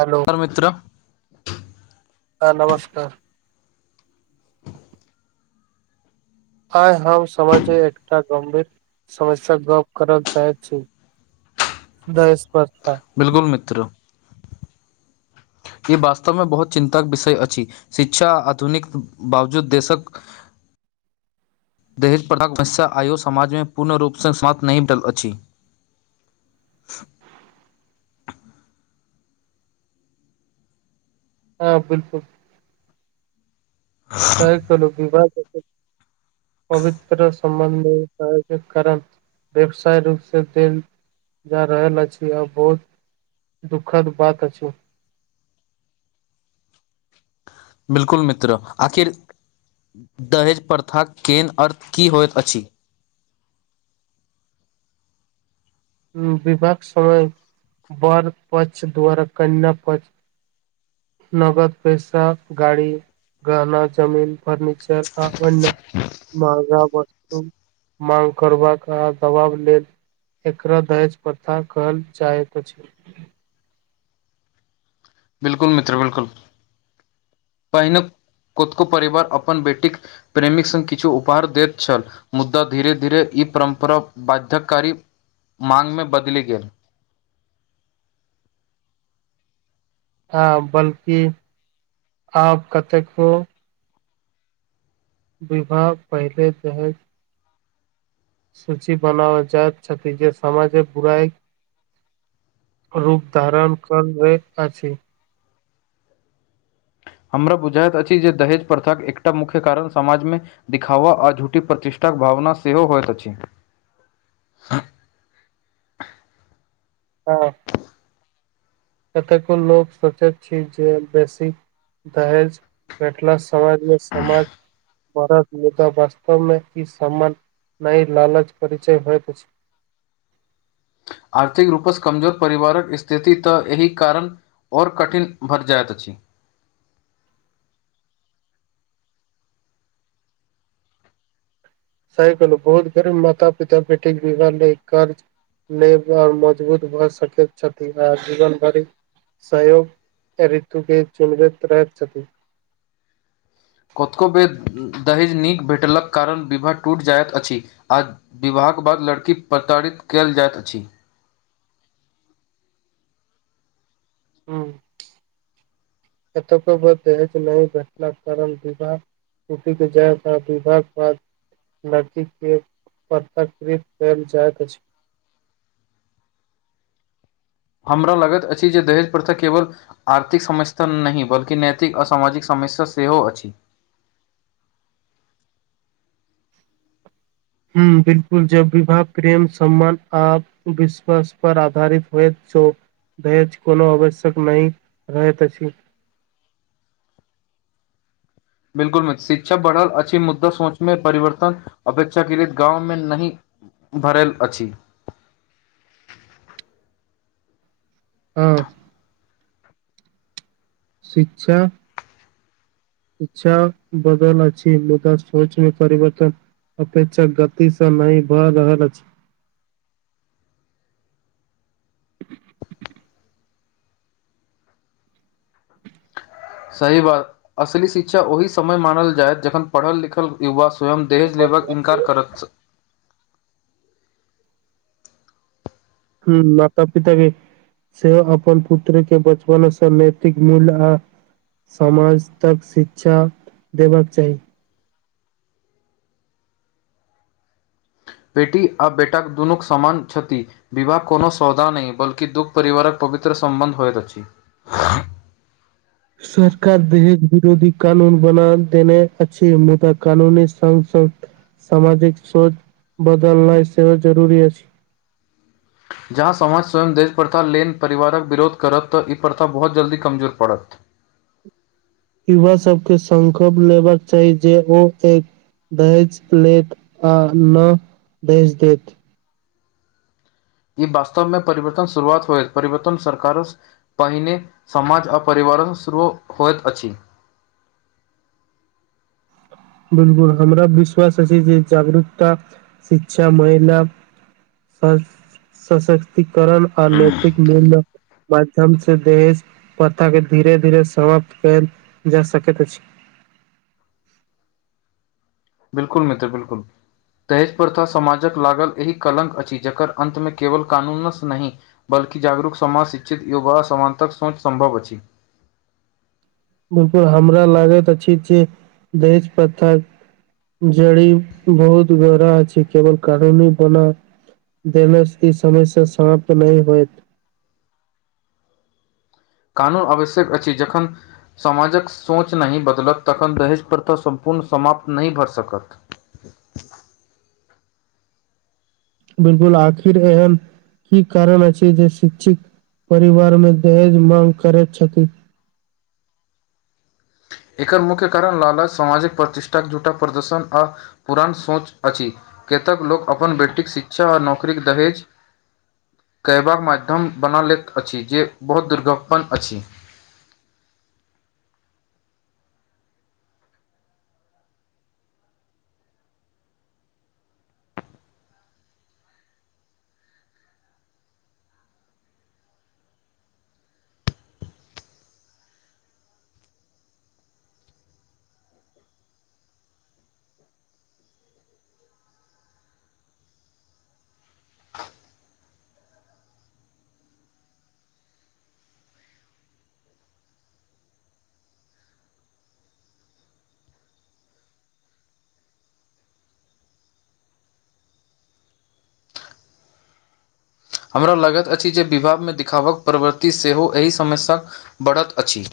hello ओर मित्र ह नमस्कार आइ हम समाजे एकटा गम्भीर समस्या गप करल चाहै छी दयस्पर्घा बिल्कुल मित्र ई वास्तवमे बहुत चिन्ताके विषय अछि शिक्षा आधुनिक बावजूद देशक [unintelligible] दहेज प्रथाक हमेशा आयो समाजमे पूर्ण रूपसँ समाप्त नहि भेल अछि हँ बिल्कुल सही कहलू विवाह [unintelligible] पवित्र सम्बन्ध आयोजक कारण व्यवसाय रूपसँ देल जा रहल अछि आ बहुत दुखद बात अछि बिल्कुल मित्र आखिर दहेज प्रथाक केन अर्थ की होइत अछि विवाहक समय बर पक्ष द्वारा कन्या पक्ष नगद पैसा गाड़ी गहना जमीन फर्णचर आ ओना महगा वस्तु माग करबाका आ दबाब लेल एकरा दहेज प्रथा कहल जाइत अछि बिल्कुल मित्र बिल्कुल पहिने खुदकऽ परिवार अपन बेटीक प्रेमिक संग किछु उपहार दैत छल मुद्दा धीरे धीरे ई परम्परा बाध्यकारी मागमे बदलि गेल ह बल्कि आब कतेको विभाग पहिले दहेज सूचि बनाव जाइत छथि जे समाजेक बुराई रूप धारण कर ले अछि हमरा बुझाइत अछि जे दहेज प्रथाक एकटा मुख्य कारण समाजमे दिखावा आ झूठी प्रतिष्ठाक भावना सेहो होयइत अछि हँ कतेको लोकोग सोचैत छी जे बेसी दहेज भेटला समाजमे समाज भारत मुदा वास्तवमे ई सान नहि लालच परिचय होय अछि आर्थिक रूपसँ कमजोर परिवारक स्थिति तऽ एहि कारण आओर कठिन भट जाइत अछि सही कलो बहुत बड़ा माता पिता बेैटी के [unintelligible] नहि आओर मजबूत भए सकैत छथि आ जीवन भरि सहयोग ऋतुके चुनबैत रहैत छथि कतको बेर दहेज नीक भेटलक कारण विवाह टूटि जायइत अछि आ विवाहक बाद लड़की प्रताड़ित कयल जाइत अछि हुं एतक दहज नहि बैठला कारण विवाह छुटी के जाया [unintelligible] बाद लड़की के प्रताकृित कल जाइत अछि हमरा लागैत अछि जे दहेज प्रथा केवल आर्थिक समस्या नहि बल्कि नैतिक आ सामाजिक समस्या सेहो अछि हूं बिलकुल जब विवाह प्रेम सम्मान आब विश्वास पर आधारित होइत छै दहेज कोनो आवश्यक नहि रहैत अछि बिलकुल [unintelligible] शिक्षा बढ़ल अच्छी मुद्दा सोचमे परिवर्तन अपेक्षा के लि गाँव मे नहि भरल अछि हँ शिक्षा शिक्षा बदल अछि मुदा सोच मे परिवर्तन अपेक्षा गति स नहि भए रहल अछि सही बात असली शिक्षा ओहि समय मानल जायत जखन पढ़ल लिखल युवा स्वयं दहेज लेबक इन्कार करत हुॅं माता पिता भी से अपन पुत्र के बचपनसँ नैतिक मूल्य आ समाज तक शिक्षा देबाक चाही बेटी आ बेटाक दुनूक समान छथि विवाह कोनो सौदा नहि बल्कि दु परिवारक पवित्र सम्बन्ध होइत अछि सरकार देश बिरोधी कानून बना देने अछि मुदा कानुनी [unintelligible] सामाजिक सोच बदलनाइ सेहो जरूरी अछि जहाँ समाज स्वयं देश प्रथा लेन परिवारक विरोध करत तऽ ई प्रथा बहुत जल्दी कमजोर पड़त युवा सबके संकल्प लेबाक चाही जे ओ एक दहेज लेत आ ना दहेज देत ई वास्तवमे परिवर्तन शुरुआत होइ परिवर्तन सरकार स पहिने समाज आ परिवारो शुरू होइत अछि बिलकुल हमरा विश्वास अछि जे जागरूकता शिक्षा महिला स सशक्तिकरण आ नैतिक मूल्य माध्यम से देश प्रथा के धीरे धीरे समाप्त कैल जैत सकैत अछि बिलकुल मित्र बिलकुल दहेज प्रथा समाजक लागल एहि कारण अछि जकर अन्तमे केवल कानूनसँ नहि बलकि जागरूक समाज शिक्षित युवा सानतक सोच संभव अछि बिलकुल हमरा लागैत अछि जे दहेज पर्था जड़ी बहुत गहरा अछि केवल कनूनी बना देने ई समय से समाप्त नहि होयत कानून आवश्यक अछि जखन समाजक सोच नहि बदलत तखन दहेज पर्था सम्पूर्ण समाप्त नहि भऽ सकत बिलकुल आखिर एहन की कारण अछि जे शिक्षिक परिवार मे दहेज मांग करैत छथिन एकर मुख्य कारण लाला सामाजिक प्रतिष्ठाके झूठटा प्रदर्शन आ पुरान सोच अछि केतक लोक अपन बेटीक शिक्षा आ नौकरीक दहेज कहयबाक माध्यम बना लैत अछि जे बहुत दुर्घपन्न अछि हमरा लगैत अछि जे विभागमे देखिावक प्रवृतति सेहो एहि समस्या क बढ़त अछि